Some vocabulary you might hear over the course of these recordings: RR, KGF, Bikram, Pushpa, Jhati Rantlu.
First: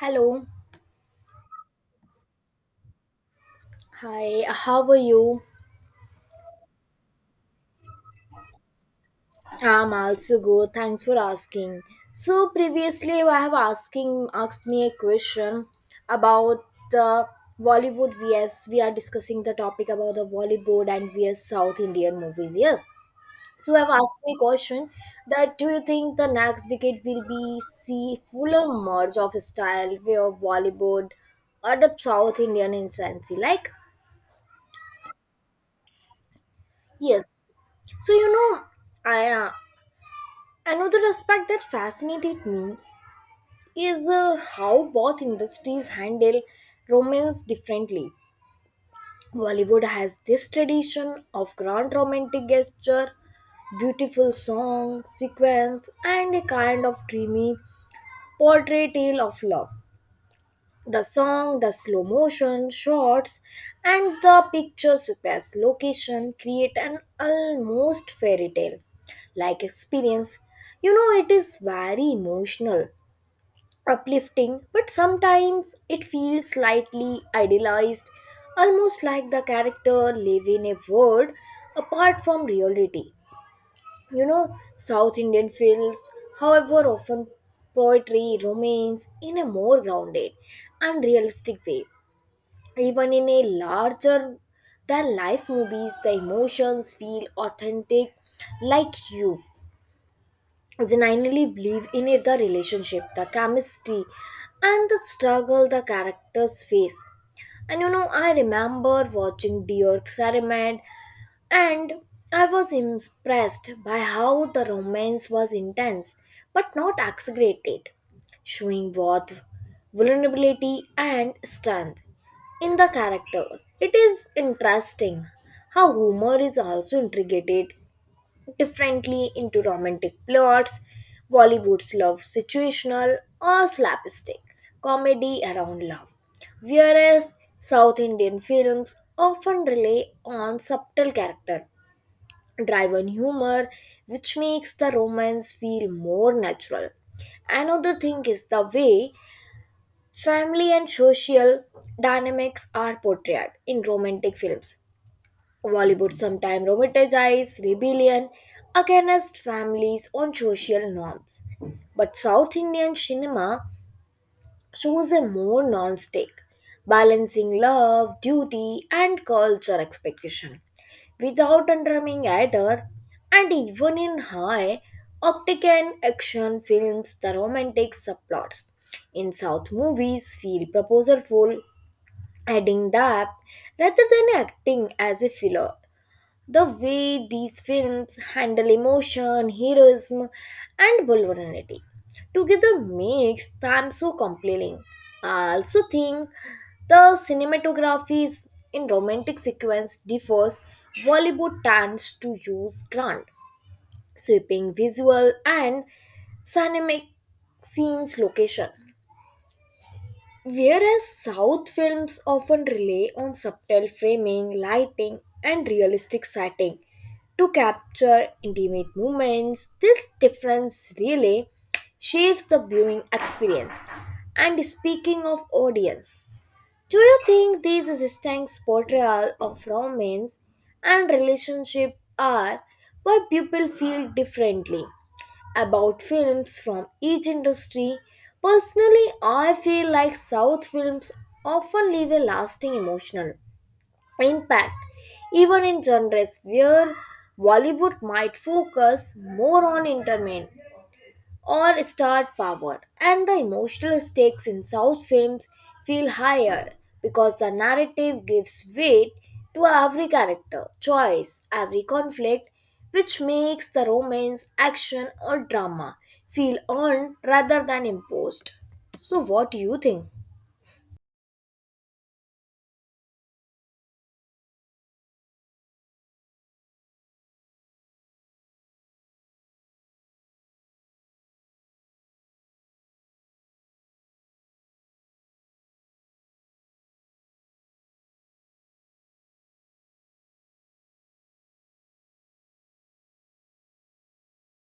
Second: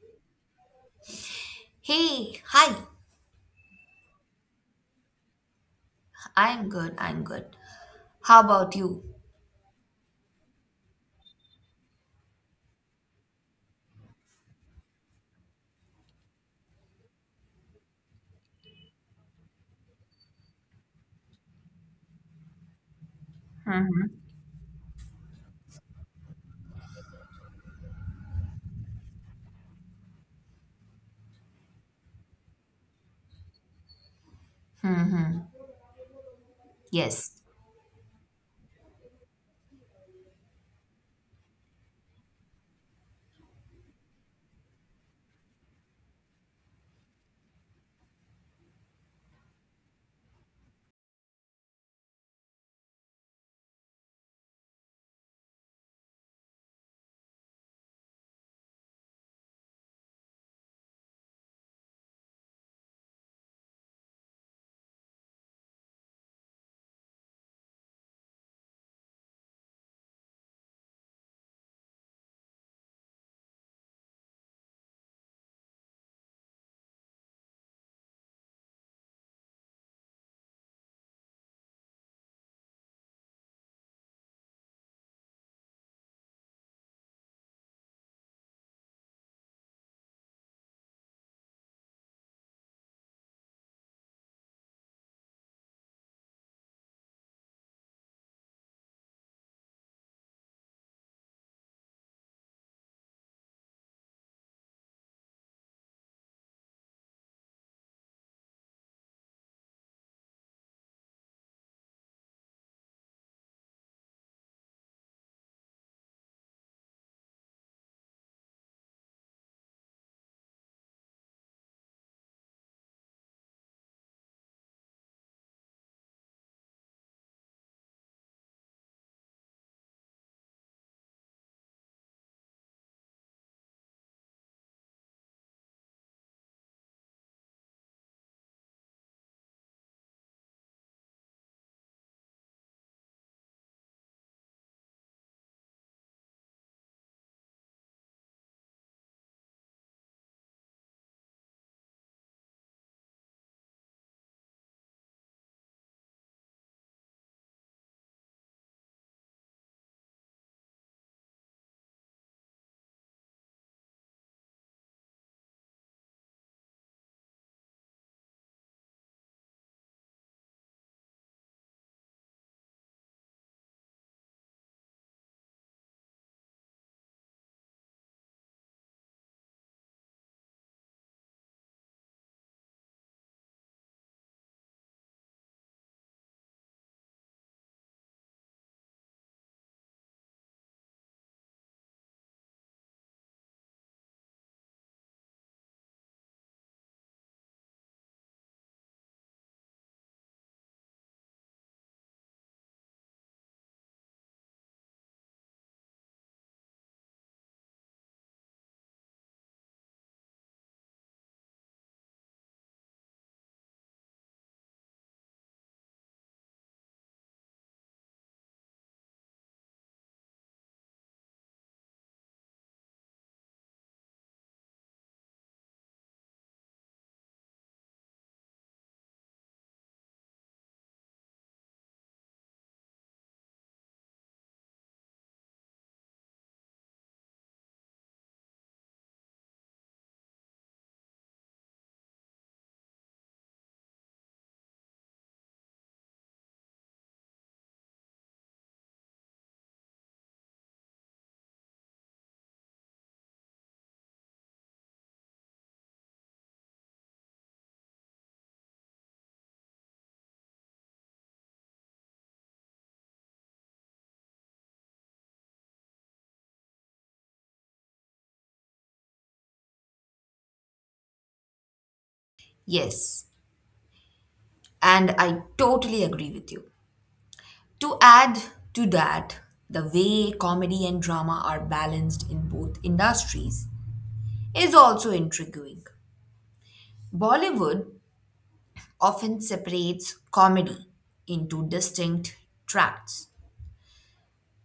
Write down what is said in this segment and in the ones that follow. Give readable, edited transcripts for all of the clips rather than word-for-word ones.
Hello. Hey, hi. Hi, how are you? I'm good. I'm good. How about you? I'm also good. Thanks for asking. So previously I have asking asked me a question about the Bollywood vs we are discussing the topic about the Bollywood and vs South Indian movies. Yes. So I've Mm-hmm. asked me a question that do you think the next decade will be see fuller merge of style where Bollywood or the South Indian insanity like? Mm-hmm. Yes. Yes. So you know, I Another aspect that fascinated me is how both industries handle romance differently. Bollywood has this tradition of grand romantic gesture, beautiful song, sequence, and a kind of dreamy portrayal of love. The song, the slow motion shots, and the pictures best location create an almost fairy tale like experience. You know, it is very emotional uplifting, but sometimes it feels slightly idealized, almost like the character live in a world apart from reality. You know, South Indian films, however, often poetry, romance in a more grounded and realistic way. Even in a larger than life movies, the emotions feel authentic, like you genuinely believe in it, the relationship, the chemistry, and the struggle the characters face. And you know, I remember watching Dear Experiment, and I was impressed by how the romance was intense but not exaggerated, showing both vulnerability and strength in the characters. It is interesting how humor is also integrated differently into romantic plots. Bollywood's love situational or slapstick comedy around love, whereas South Indian films often rely on subtle character driven humor, which makes the romance feel more natural. Another thing is the way family and social dynamics are portrayed in romantic films. Bollywood sometimes romanticizes rebellion against families on social norms. But South Indian cinema shows a more nuanced take, balancing love, duty, and culture expectation without undermining either. And even in high octane action films, the romantic subplots in South movies feel proposalful, adding depth rather than acting as a filler. The way these films handle emotion, heroism, and vulnerability together makes them so compelling. I also think the cinematography is- in romantic sequence differs. Bollywood tends to use grand, sweeping visual and cinematic scenes location. Whereas South films often rely on subtle framing, lighting, and realistic setting to capture intimate moments, this difference really shapes the viewing experience. And speaking of audience, do you think these distinct portrayal of romance and relationship are why people feel differently about films from each industry? Personally, I feel like South films often leave a lasting emotional impact, even in genres where Bollywood might focus more on entertainment or star power, and the emotional stakes in South films feel higher because the narrative gives weight to every character, choice, every conflict, which makes the romance, action, or drama feel earned rather than imposed. So, what do you think? Yes. And I totally agree with you. To add to that, the way comedy and drama are balanced in both industries is also intriguing. Bollywood often separates comedy into distinct tracts,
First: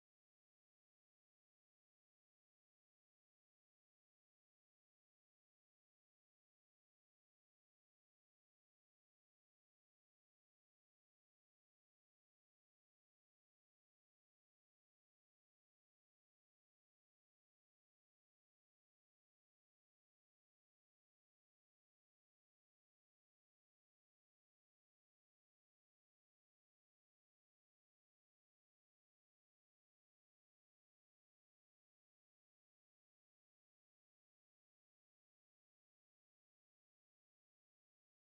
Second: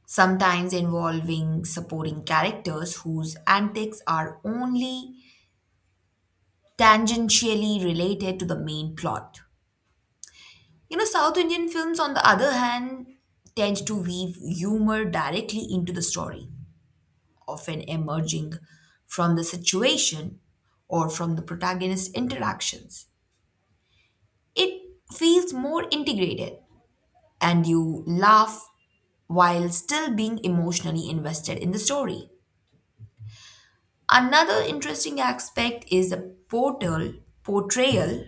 sometimes involving supporting characters whose antics are only tangentially related to the main plot. You know, South Indian films, on the other hand, tend to weave humor directly into the story, often emerging from the situation or from the protagonist's interactions. It feels more integrated, and you laugh while still being emotionally invested in the story. Another interesting aspect is the portal portrayal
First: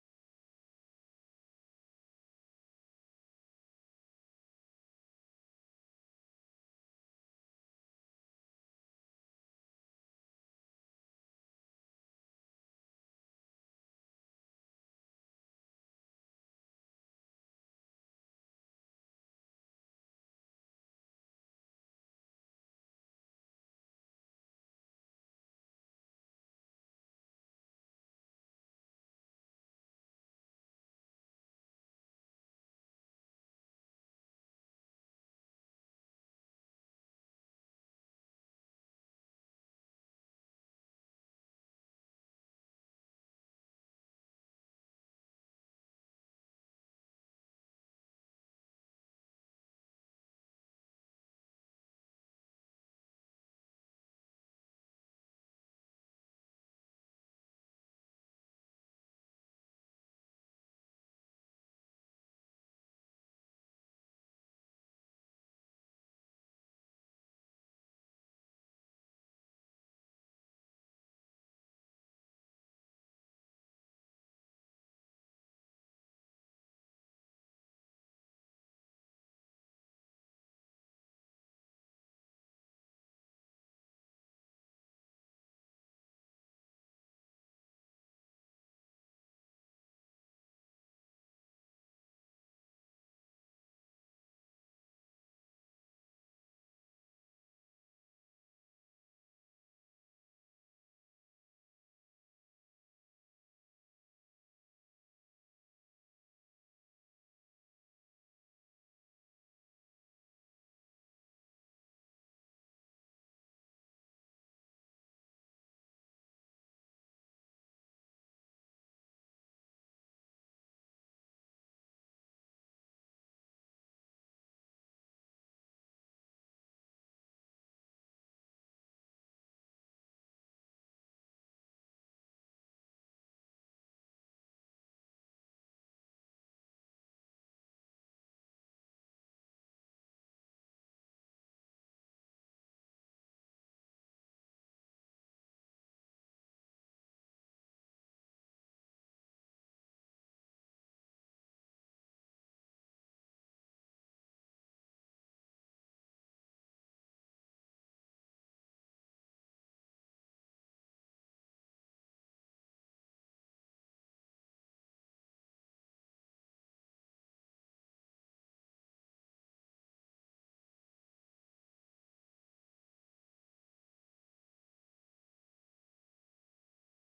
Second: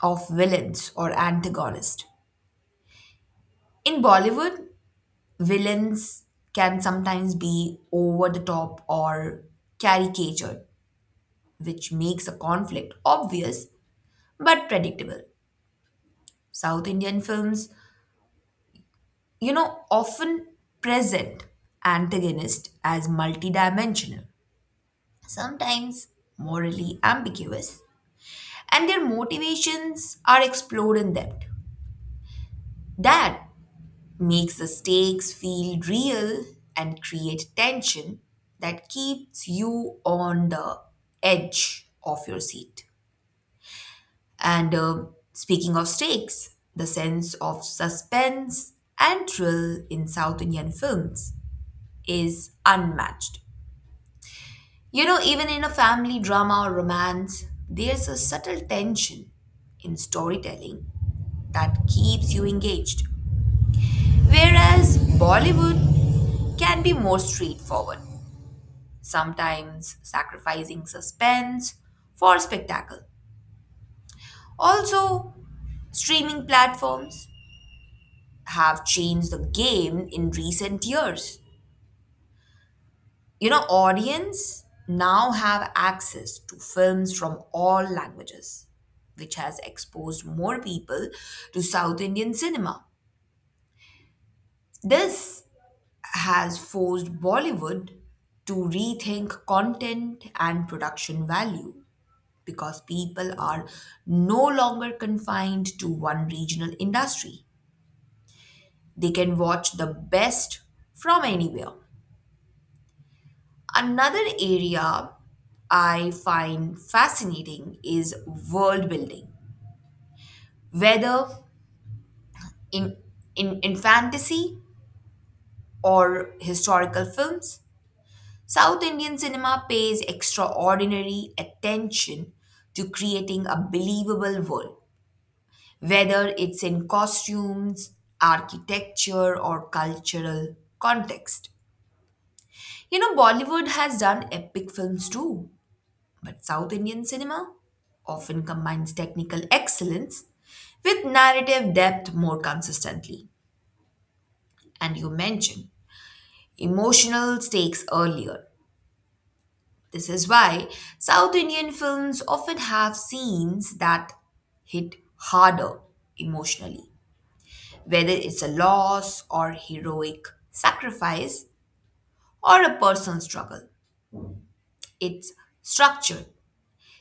of villains or antagonists. In Bollywood, villains can sometimes be over the top or caricatured, which makes a conflict obvious but predictable. South Indian films, you know, often present antagonists as multidimensional, sometimes morally ambiguous, and their motivations are explored in depth. That makes the stakes feel real and create tension that keeps you on the edge of your seat. And speaking of stakes, the sense of suspense and thrill in South Indian films is unmatched. You know, even in a family drama or romance, there's a subtle tension in storytelling that keeps you engaged. Whereas Bollywood can be more straightforward, sometimes sacrificing suspense for spectacle. Also, streaming platforms have changed the game in recent years. You know, audience now have access to films from all languages, which has exposed more people to South Indian cinema. This has forced Bollywood to rethink content and production value because people are no longer confined to one regional industry. They can watch the best from anywhere. Another area I find fascinating is world building, whether in, in fantasy or historical films. South Indian cinema pays extraordinary attention to creating a believable world, whether it's in costumes, architecture, or cultural context. You know, Bollywood has done epic films too, but South Indian cinema often combines technical excellence with narrative depth more consistently. And you mentioned emotional stakes earlier. This is why South Indian films often have scenes that hit harder emotionally, whether it's a loss or heroic sacrifice or a personal struggle. It's structured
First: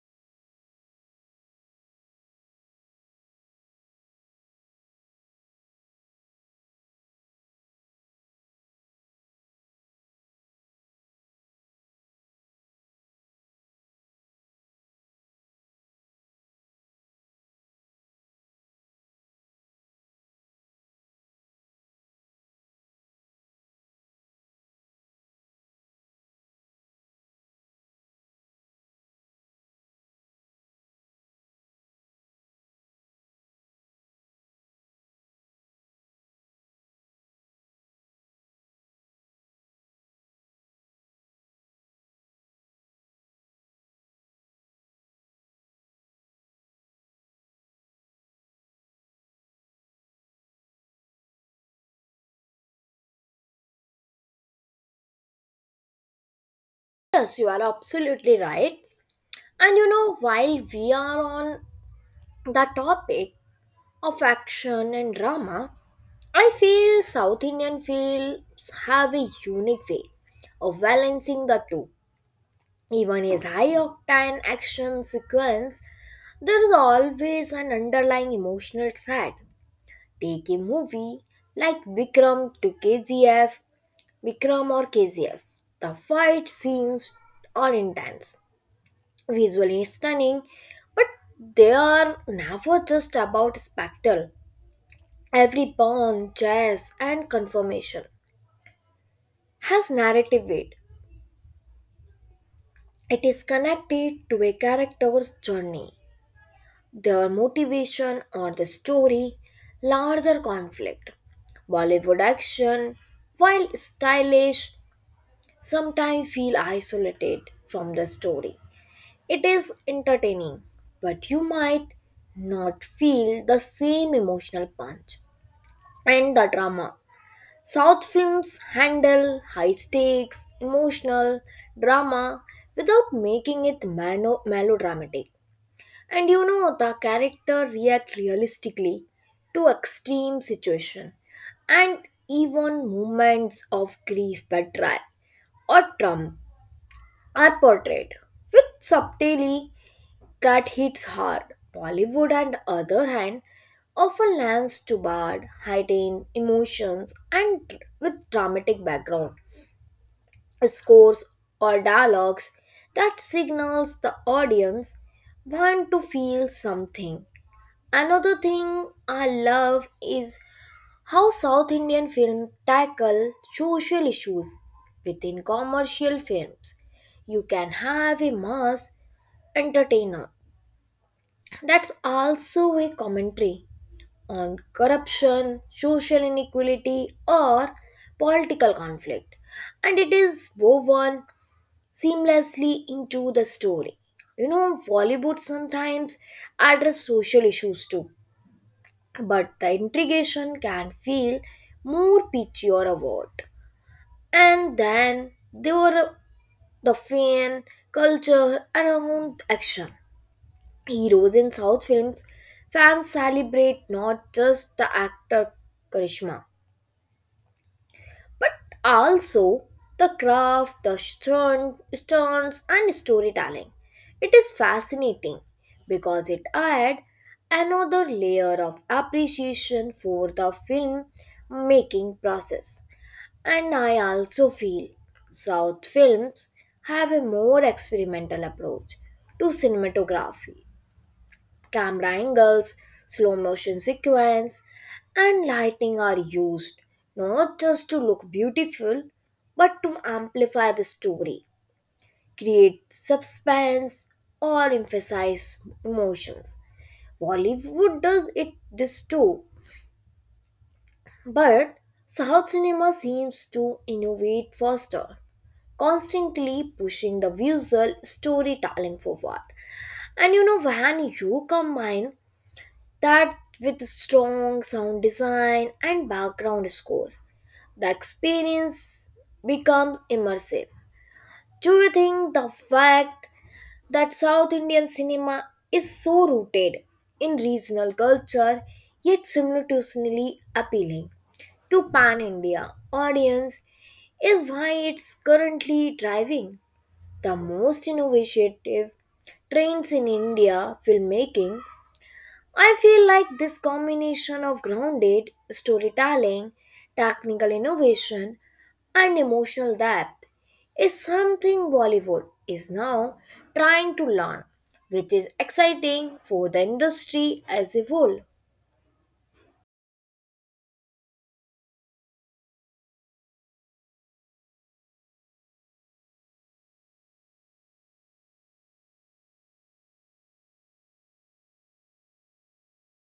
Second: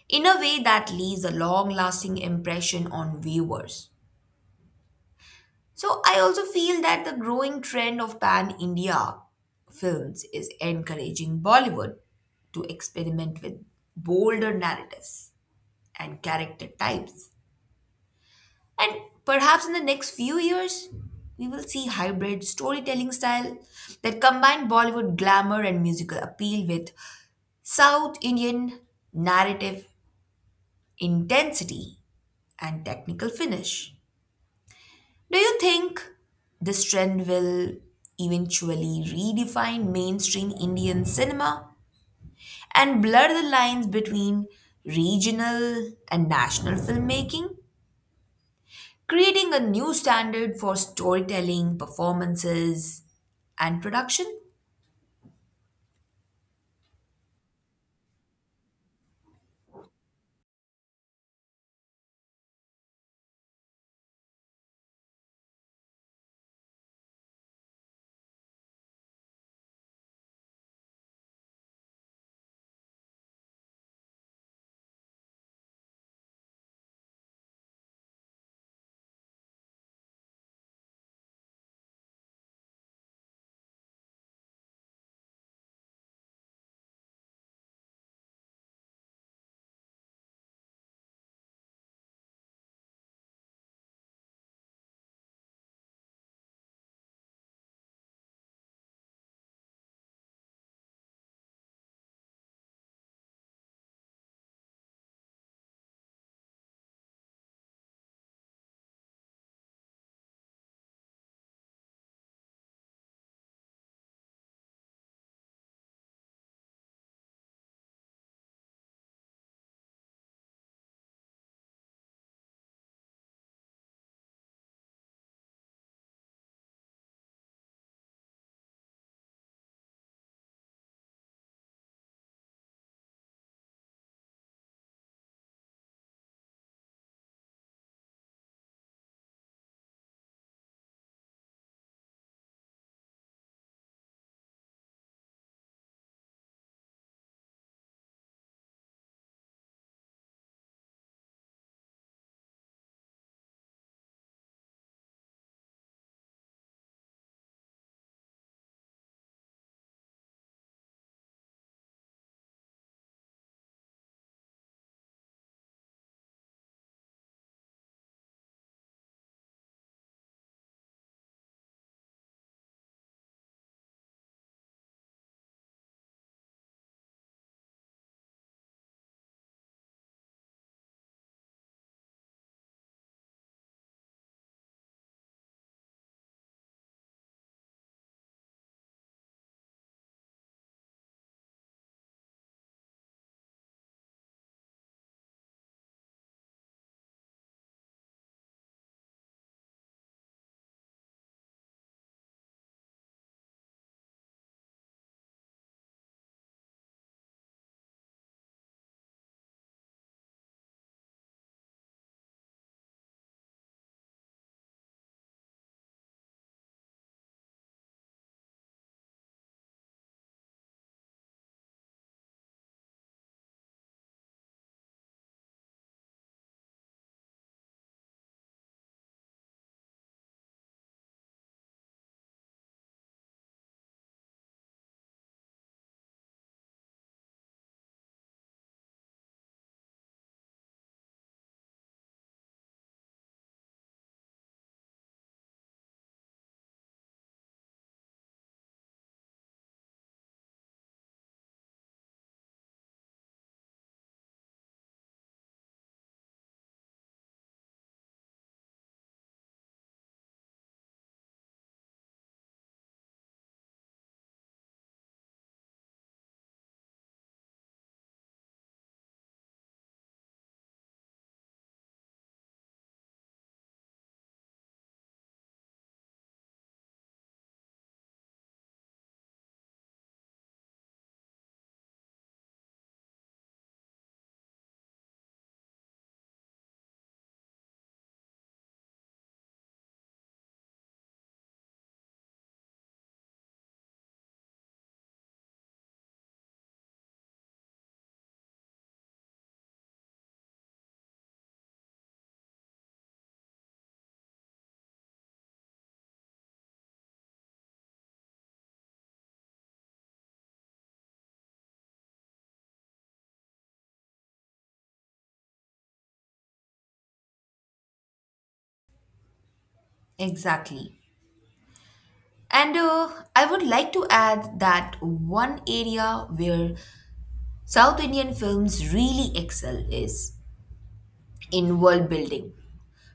in a way that leaves a long lasting impression on viewers. So, I also feel that the growing trend of pan India films is encouraging Bollywood to experiment with bolder narratives and character types. And perhaps in the next few years, we will see hybrid storytelling style that combine Bollywood glamour and musical appeal with South Indian narrative intensity and technical finish. Do you think this trend will eventually redefine mainstream Indian cinema and blur the lines between regional and national filmmaking, creating a new standard for storytelling, performances, and production? Yes, you are absolutely right. And you know, while we are on the topic of action and drama, I feel South Indian films have a unique way of balancing the two. Even as high octane action sequence, there is always an underlying emotional thread. Take a movie like Bikram to KGF, Bikram or KGF. The fight scenes are intense, visually stunning, but they are never just about spectacle. Every pawn, chess, and confirmation has narrative weight. It is connected to a character's journey, their motivation or the story, larger conflict. Bollywood action, while stylish, sometimes feel isolated from the story. It is entertaining, but you might not feel the same emotional punch and the drama South films handle high stakes, emotional drama without making it melodramatic. And you know, the character react realistically to extreme situation and even moments of grief, betrayal or trauma are portrayed with subtlety that hits hard. Bollywood, on the other hand, often lands to bad, heightened emotions and with dramatic background scores or dialogues that signals the audience want to feel something. Another thing I love is how South Indian films tackle social issues within commercial films. You can have a mass entertainer that's also a commentary on corruption, social inequality or political conflict, and it is woven seamlessly into the story. You know, Bollywood sometimes address social issues too, but the integration can feel more pitchy or overt. And then there were the fan culture around action. Heroes in South films, fans celebrate not just the actor Karishma but also the craft, the stern, stunts, and storytelling. It is fascinating because it adds another layer of appreciation for the film making process. And I also feel South films have a more experimental approach to cinematography. Camera angles, slow motion sequence, and lighting are used not just to look beautiful but to amplify the story, create suspense, or emphasize emotions. Bollywood does it this too, but South cinema seems to innovate faster, constantly pushing the visual storytelling forward. And you know, when you combine that with strong sound design and background scores, the experience becomes immersive. Do you think the fact that South Indian cinema is so rooted in regional culture yet simultaneously appealing to pan India audience is why it's currently driving the most innovative trends in India filmmaking? I feel like this combination of grounded storytelling, technical innovation, and emotional depth is something Bollywood is now trying to learn, which is exciting for the industry as a whole. Exactly. And I would like to add that one area where South Indian films really excel is in world building,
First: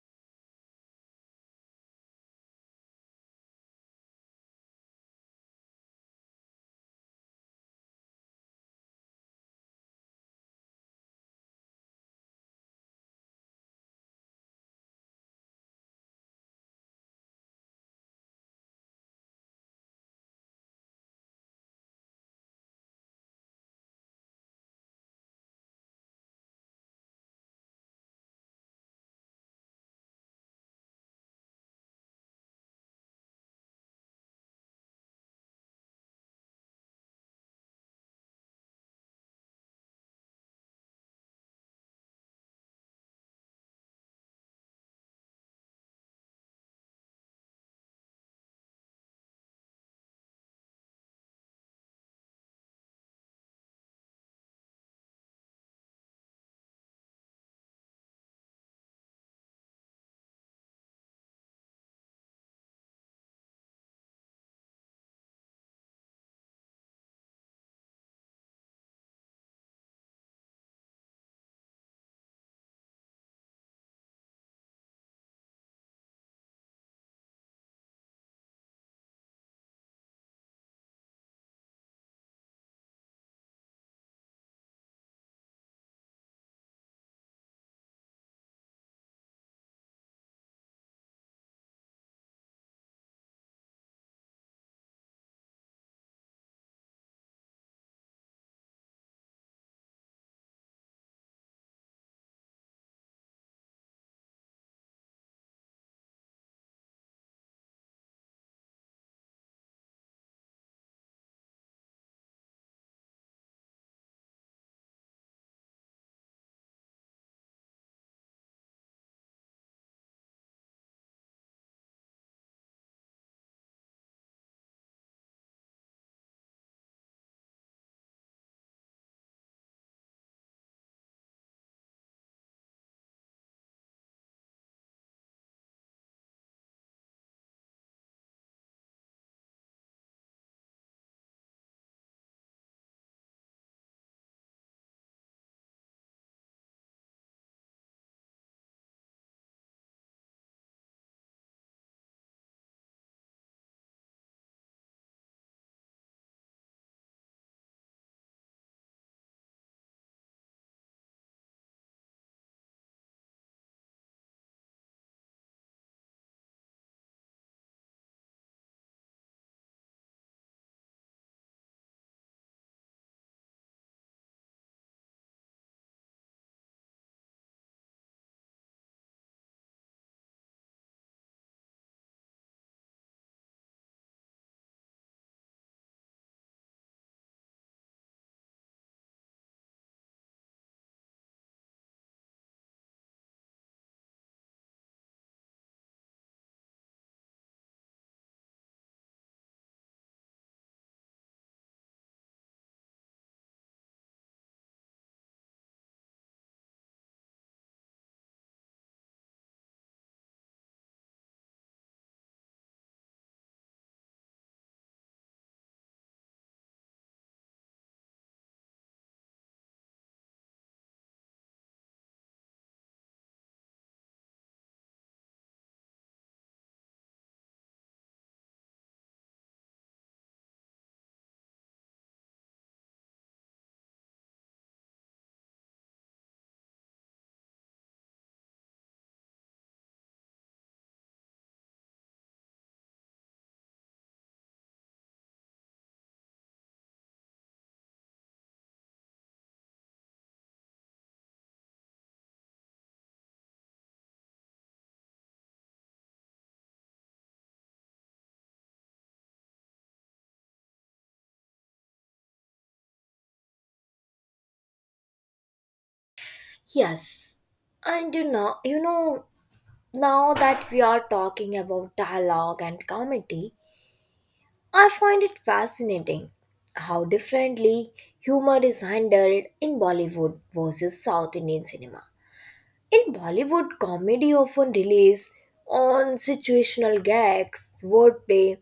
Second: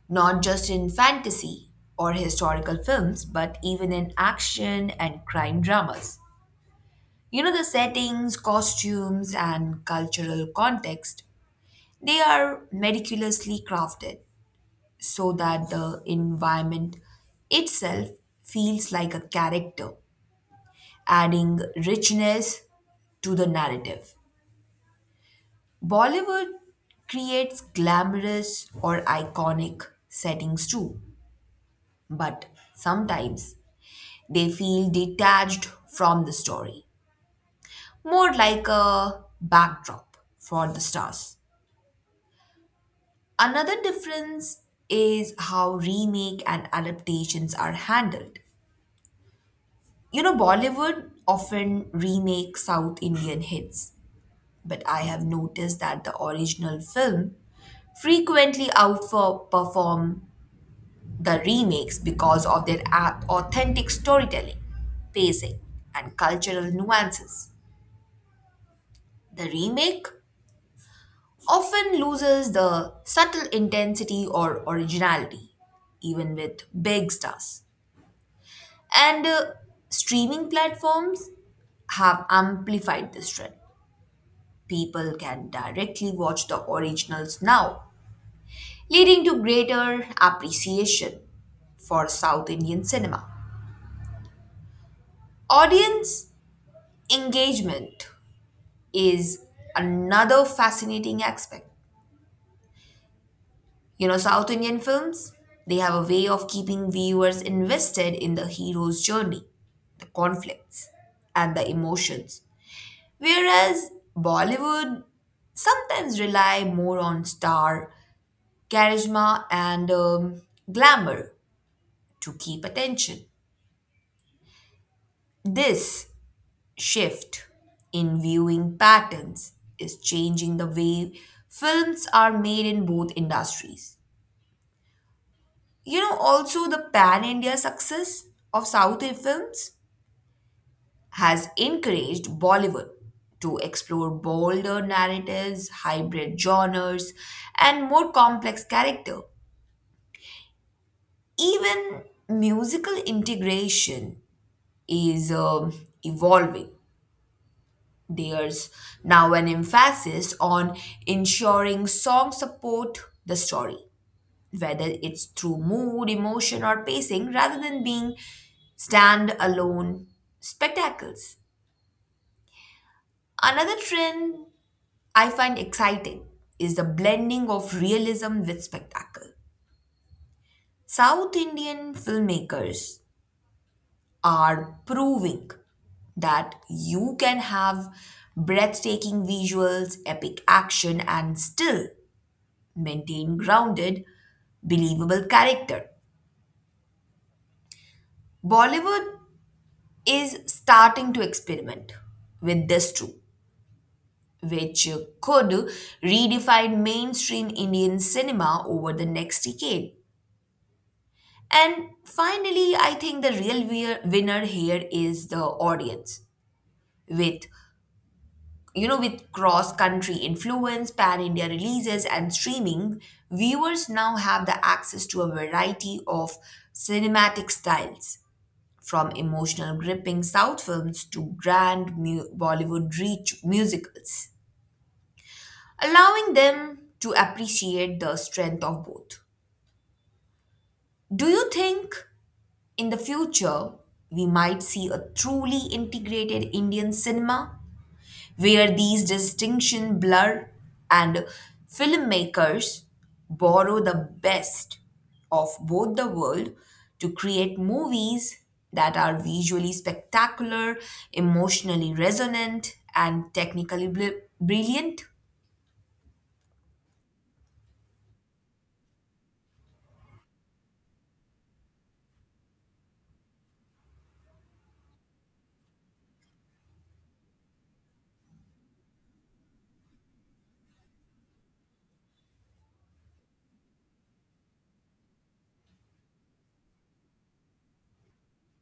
not just in fantasy or historical films, but even in action and crime dramas. You know, the settings, costumes, and cultural context, they are meticulously crafted so that the environment itself feels like a character, adding richness to the narrative. Bollywood creates glamorous or iconic settings too, but sometimes they feel detached from the story, more like a backdrop for the stars. Another difference is how remake and adaptations are handled. You know, Bollywood often remakes South Indian hits, but I have noticed that the original film frequently outperform the remakes because of their authentic storytelling, pacing, and cultural nuances. The remake often loses the subtle intensity or originality, even with big stars. And streaming platforms have amplified this trend. People can directly watch the originals now, leading to greater appreciation for South Indian cinema. Audience engagement is another fascinating aspect. You know, South Indian films, they have a way of keeping viewers invested in the hero's journey, the conflicts, and the emotions. Whereas Bollywood sometimes rely more on star charisma and glamour to keep attention. This shift in viewing patterns is changing the way films are made in both industries. You know, also the pan India success of South Indian films has encouraged Bollywood to explore bolder narratives, hybrid genres, and more complex character. Even musical integration is evolving. There's now an emphasis on ensuring songs support the story, whether it's through mood, emotion, or pacing, rather than being stand-alone spectacles. Another trend I find exciting is the blending of realism with spectacle. South Indian filmmakers are proving that you can have breathtaking visuals, epic action, and still maintain grounded, believable character. Bollywood is starting to experiment with this too, which could redefine mainstream Indian cinema over the next decade. And finally, I think the real winner here is the audience, with you know, with cross country influence, pan India releases, and streaming, viewers now have the access to a variety of cinematic styles, from emotional gripping South films to grand Bollywood reach musicals, allowing them to appreciate the strength of both. Do you think in the future we might see a truly integrated Indian cinema, where these distinctions blur and filmmakers borrow the best of both the world to create movies that are visually spectacular, emotionally resonant, and technically brilliant? Yes, and you know, now that we are talking about dialogue and comedy, I find it fascinating how differently humor is handled in Bollywood versus South Indian cinema. In Bollywood, comedy often relies on situational gags, wordplay,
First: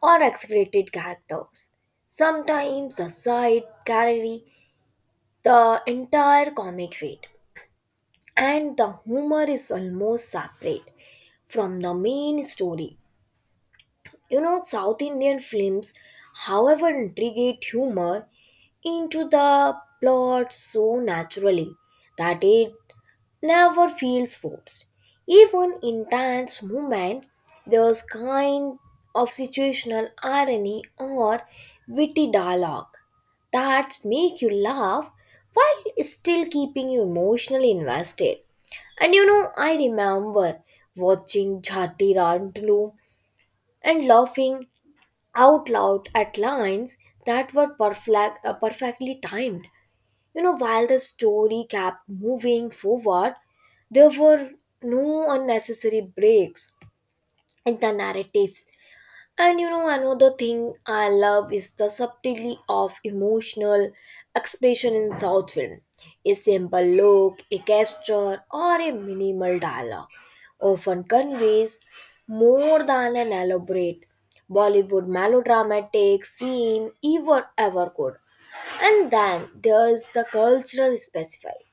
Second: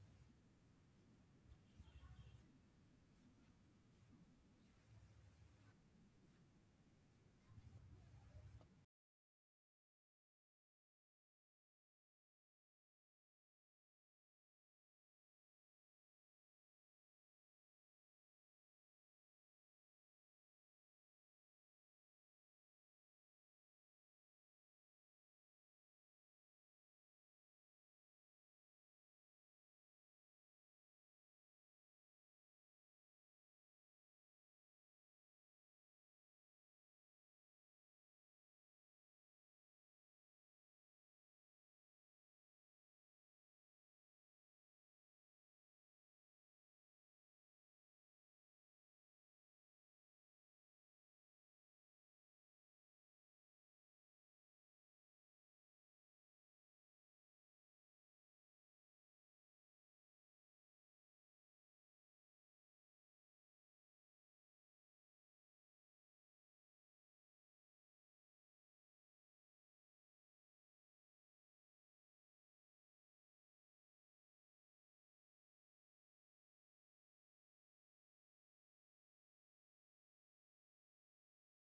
or exaggerated characters. Sometimes the side carry the entire comic weight, and the humor is almost separate from the main story. You know, South Indian films, however, integrate humor into the plot so naturally that it never feels forced. Even in dance movement, there's kind of situational irony or witty dialogue that make you laugh while still keeping you emotionally invested. And you know, I remember watching Jhati Rantlu and laughing out loud at lines that were perfectly timed. You know, while the story kept moving forward, there were no unnecessary breaks in the narratives. And you know, another thing I love is the subtlety of emotional expression in South film. A simple look, a gesture, or a minimal dialogue often conveys more than an elaborate Bollywood melodramatic scene ever could. And then there is the cultural specifier.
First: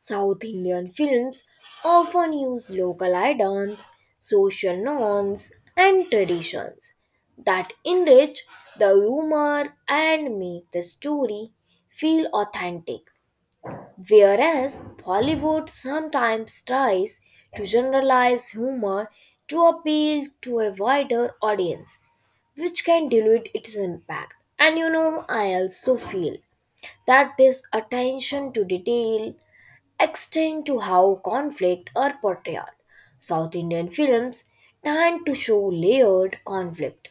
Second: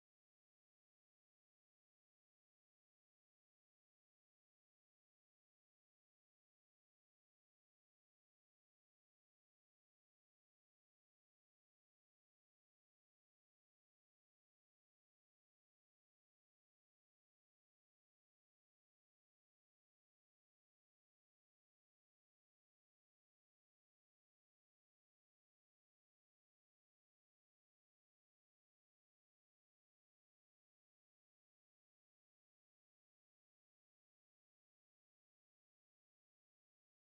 South Indian films often use local items, social norms, and traditions that enrich the humor and make the story feel authentic. Whereas Bollywood sometimes tries to generalize humor to appeal to a wider audience, which can dilute its impact. And you know, I also feel that this attention to detail extend to how conflict are portrayed. South Indian films tend to show layered conflict,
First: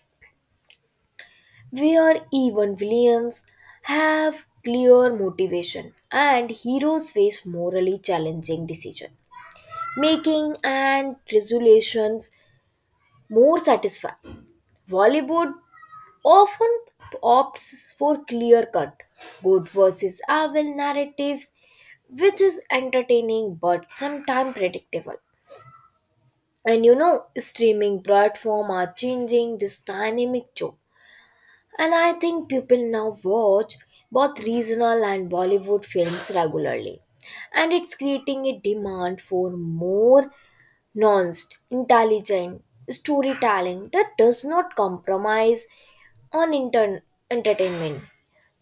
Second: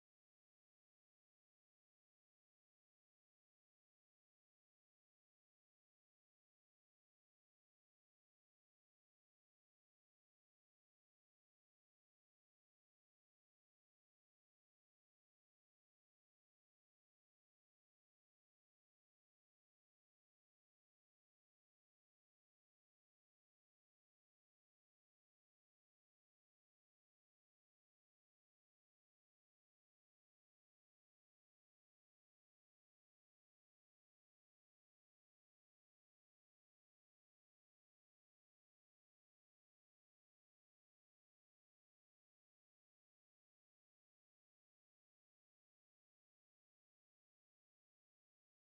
where even villains have clear motivation and heroes face morally challenging decisions, making and resolutions more satisfying. Bollywood often opts for clear cut good versus evil narratives which is entertaining but sometimes predictable. And you know, streaming platform are changing this dynamic too. And I think people now watch both regional and Bollywood films regularly. And it's creating a demand for more nuanced, intelligent storytelling that does not compromise on entertainment.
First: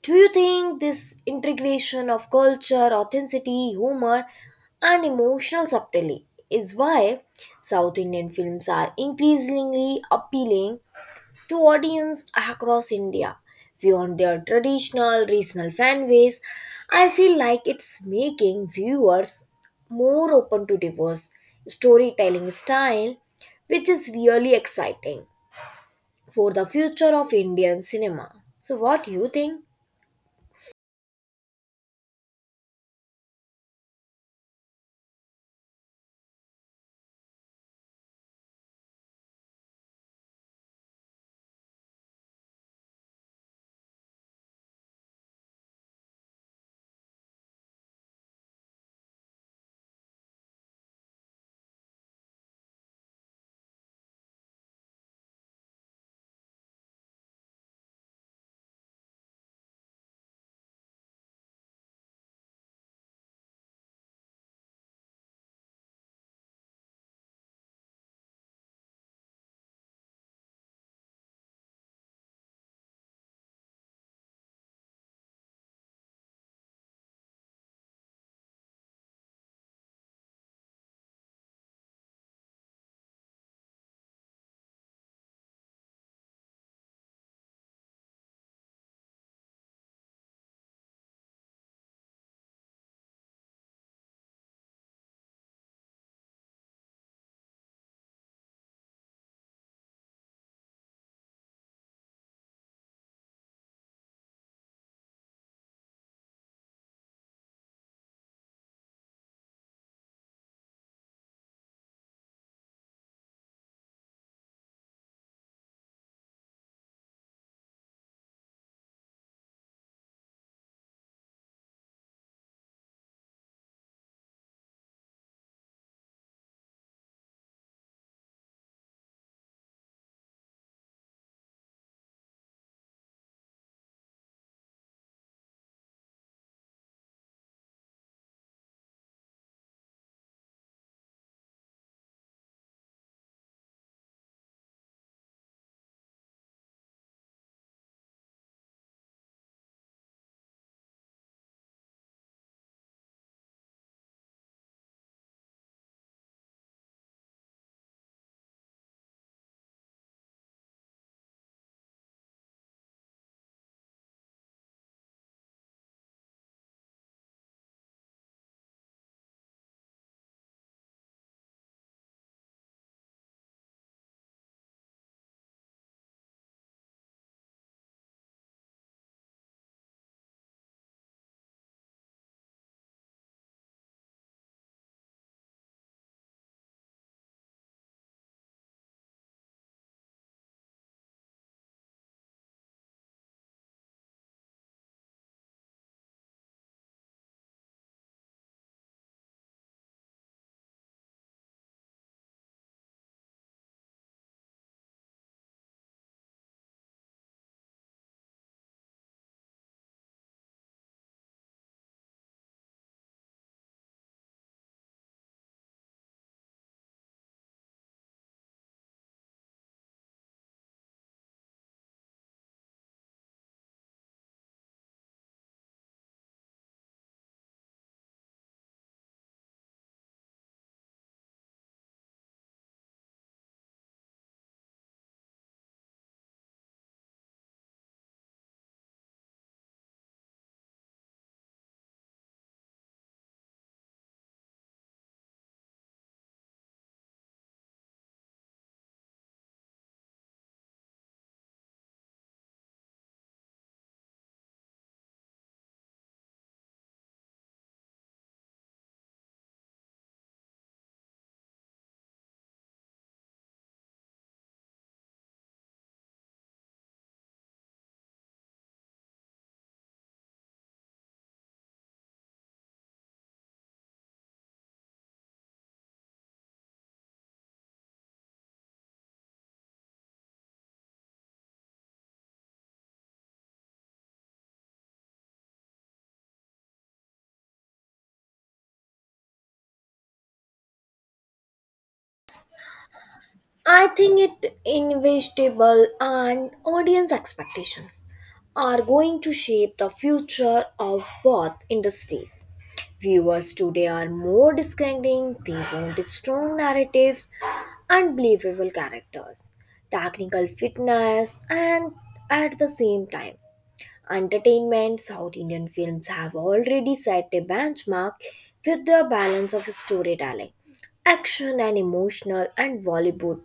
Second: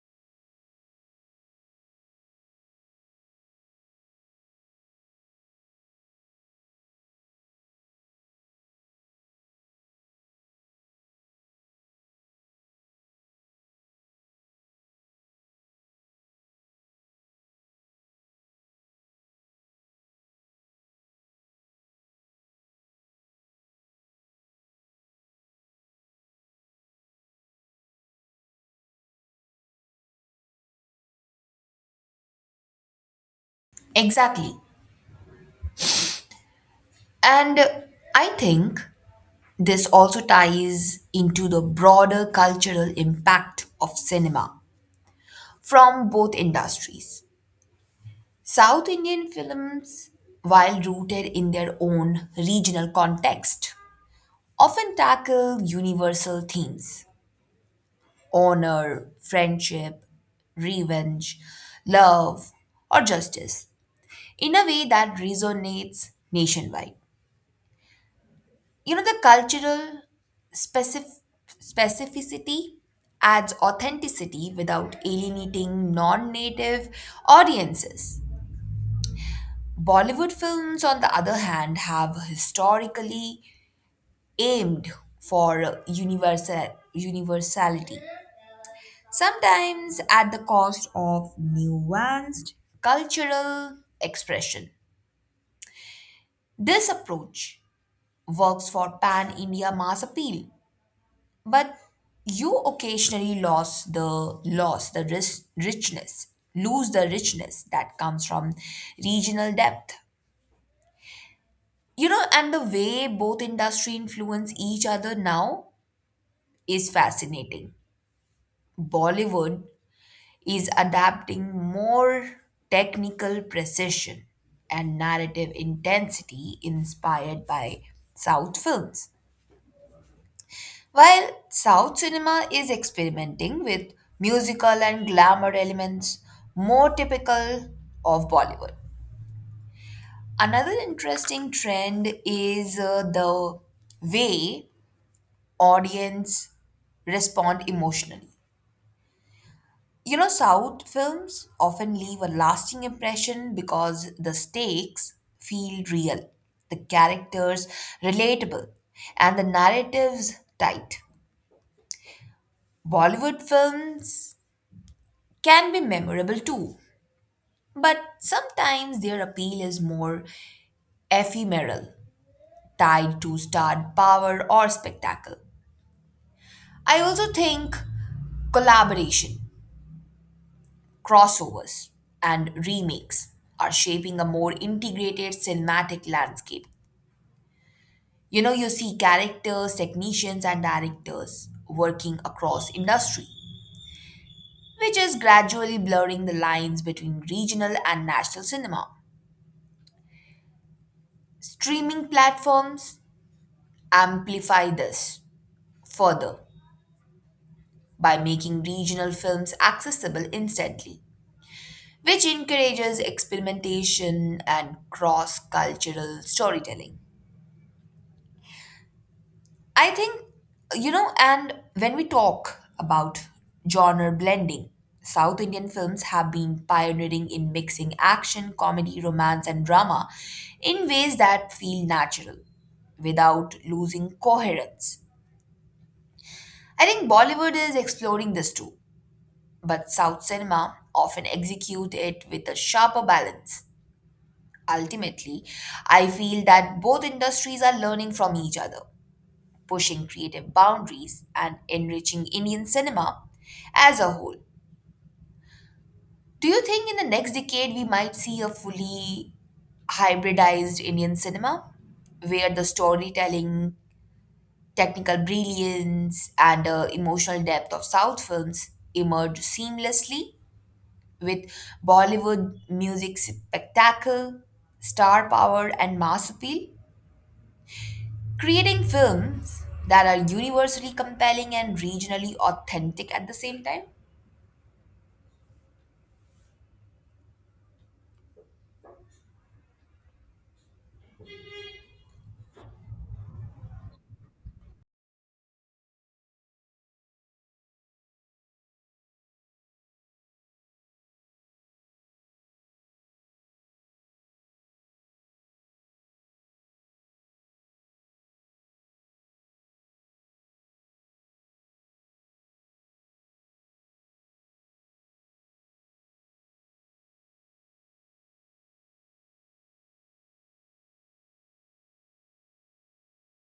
Do you think this integration of culture, authenticity, humor, and emotional subtlety is why South Indian films are increasingly appealing to audience across India? Beyond their traditional regional fan base, I feel like it's making viewers more open to diverse storytelling style, which is really exciting for the future of Indian cinema. So, what do you think? Exactly. And I think this also ties into the broader cultural impact of cinema from both industries. South Indian films, while rooted in their own regional context, often tackle universal themes: honor, friendship, revenge, love, or justice in a way that resonates nationwide. You know, the cultural specif- specificity adds authenticity without alienating non native audiences. Bollywood films, on the other hand, have historically aimed for universality, sometimes at the cost of nuanced cultural expression. This approach works for pan India mass appeal, but you occasionally lose the richness that comes from regional depth. You know, and the way both industry influence each other now is fascinating. Bollywood is adapting more technical precision and narrative intensity inspired by South films. While South cinema is experimenting with musical and glamour elements more typical of Bollywood. Another interesting trend is the way audience respond emotionally. You know, South films often leave a lasting impression because the stakes feel real, the characters relatable, and the narratives tight. Bollywood films can be memorable too, but sometimes their appeal is more ephemeral, tied to star power or spectacle. I also think collaboration, crossovers, and remakes are shaping a more integrated cinematic landscape. You know, you see characters, technicians, and directors working across industry, which is gradually blurring the lines between regional and national cinema. Streaming platforms amplify this further by making regional films accessible instantly, which encourages experimentation and cross cultural storytelling. I think, you know, and when we talk about genre blending, South Indian films have been pioneering in mixing action, comedy, romance, and drama in ways that feel natural without losing coherence. I think Bollywood is exploring this too, but South cinema often execute it with a sharper balance. Ultimately, I feel that both industries are learning from each other pushing creative boundaries and enriching Indian cinema as a whole. Do you think in the next decade we might see a fully hybridized Indian cinema where the storytelling, technical brilliance, and emotional depth of South films emerge seamlessly with Bollywood music spectacle, star power, and mass appeal, creating films that are universally compelling and regionally authentic at the same time? I think it inevitable and audience expectations are going to shape the future of both industries. Viewers today are more discerning, they want strong narratives and believable characters, technical fitness, and at the same time, entertainment. South Indian films have already set a benchmark with their balance of storytelling action and emotional and Bollywood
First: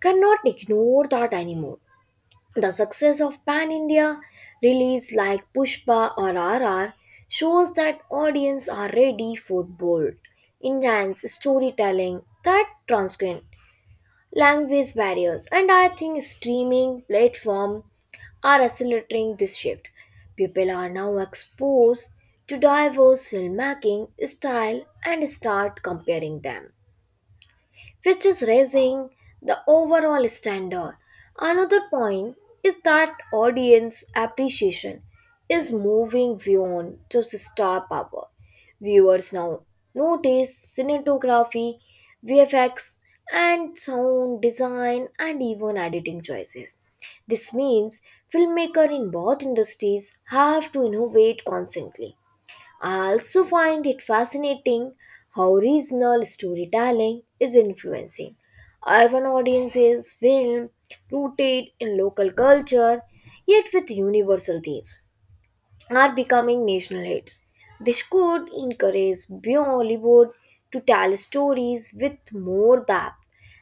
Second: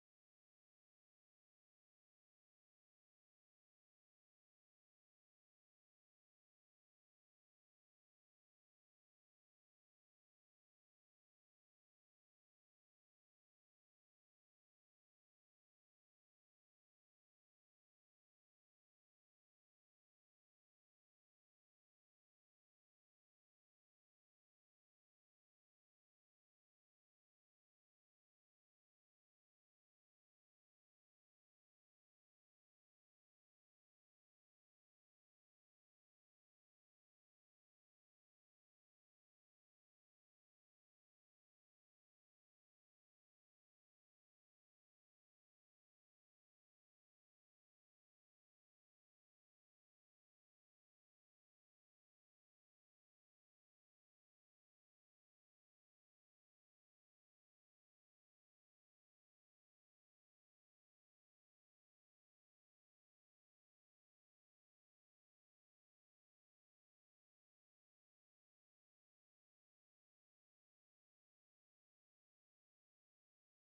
cannot ignore that anymore. The success of Pan India release like Pushpa or RR shows that audience are ready for bold, intense storytelling that transcend language barriers. And I think streaming platform are accelerating this shift. People are now exposed to diverse filmmaking style and start comparing them which is raising the overall standard. Another point is that audience appreciation is moving beyond just star power. Viewers now notice cinematography, VFX, and sound design and even editing choices. This means filmmakers in both industries have to innovate constantly. I also find it fascinating how regional storytelling is influencing urban audiences' film rooted in local culture yet with universal themes are becoming national hits. This could encourage Bollywood to tell stories with more depth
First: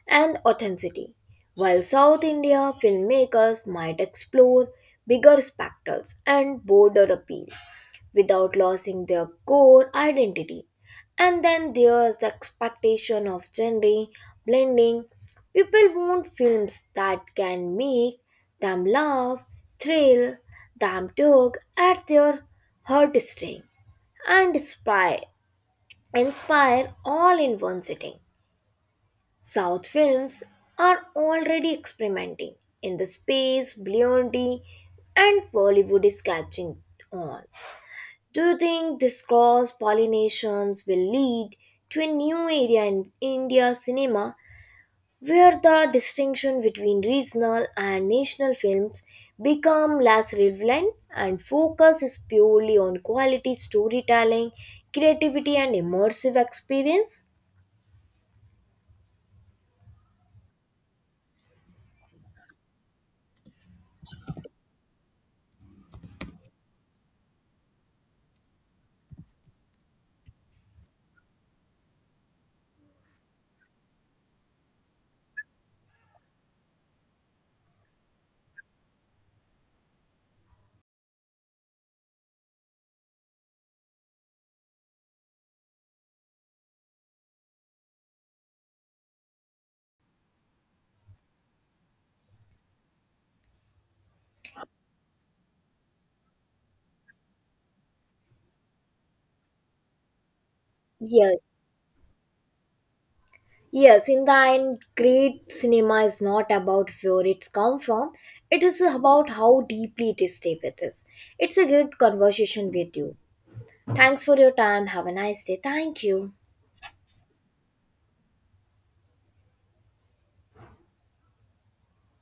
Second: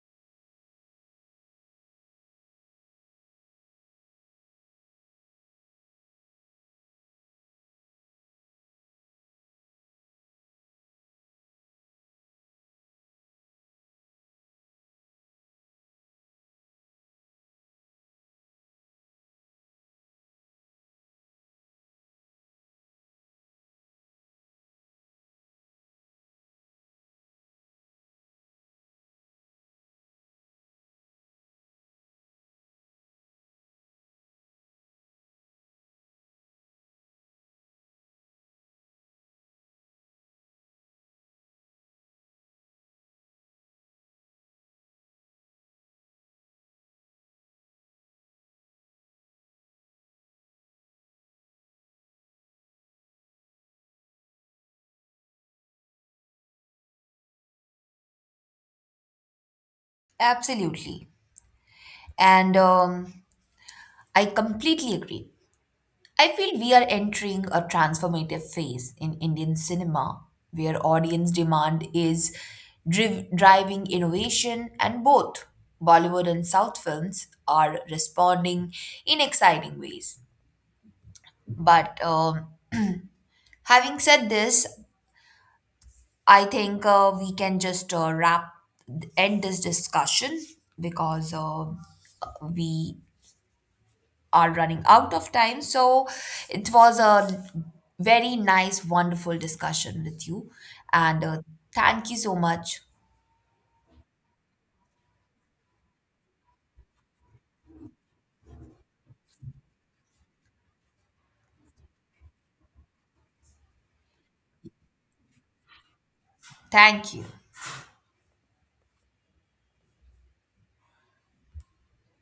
and authenticity, while South India filmmakers might explore bigger spectacles and broader appeal without losing their core identity. And then there's the expectation of genre blending. People want films that can make them laugh, thrill, them tug at their heartstring, and inspire all in one sitting. South films are already experimenting in the space, beyond, and Bollywood is catching on. Do you think this cross pollinations will lead to a new area in India cinema where the distinction between regional and national films become less relevant and focus is purely on quality storytelling, creativity and immersive experience? Absolutely. And I completely agree. I feel we are entering a transformative phase in Indian cinema where audience demand is driving innovation, and both Bollywood and South films are responding in exciting ways. But having said this, I think we can just wrap end this discussion because we are running out of time. So it was a very nice, wonderful discussion with you, and uh, Yes. thank you so much. Yes, in the end, great cinema is not about where it's come from. It is about how deeply it is stay with us. It's a good conversation with you. Thanks for your time. Have a nice day. Thank you. Thank you.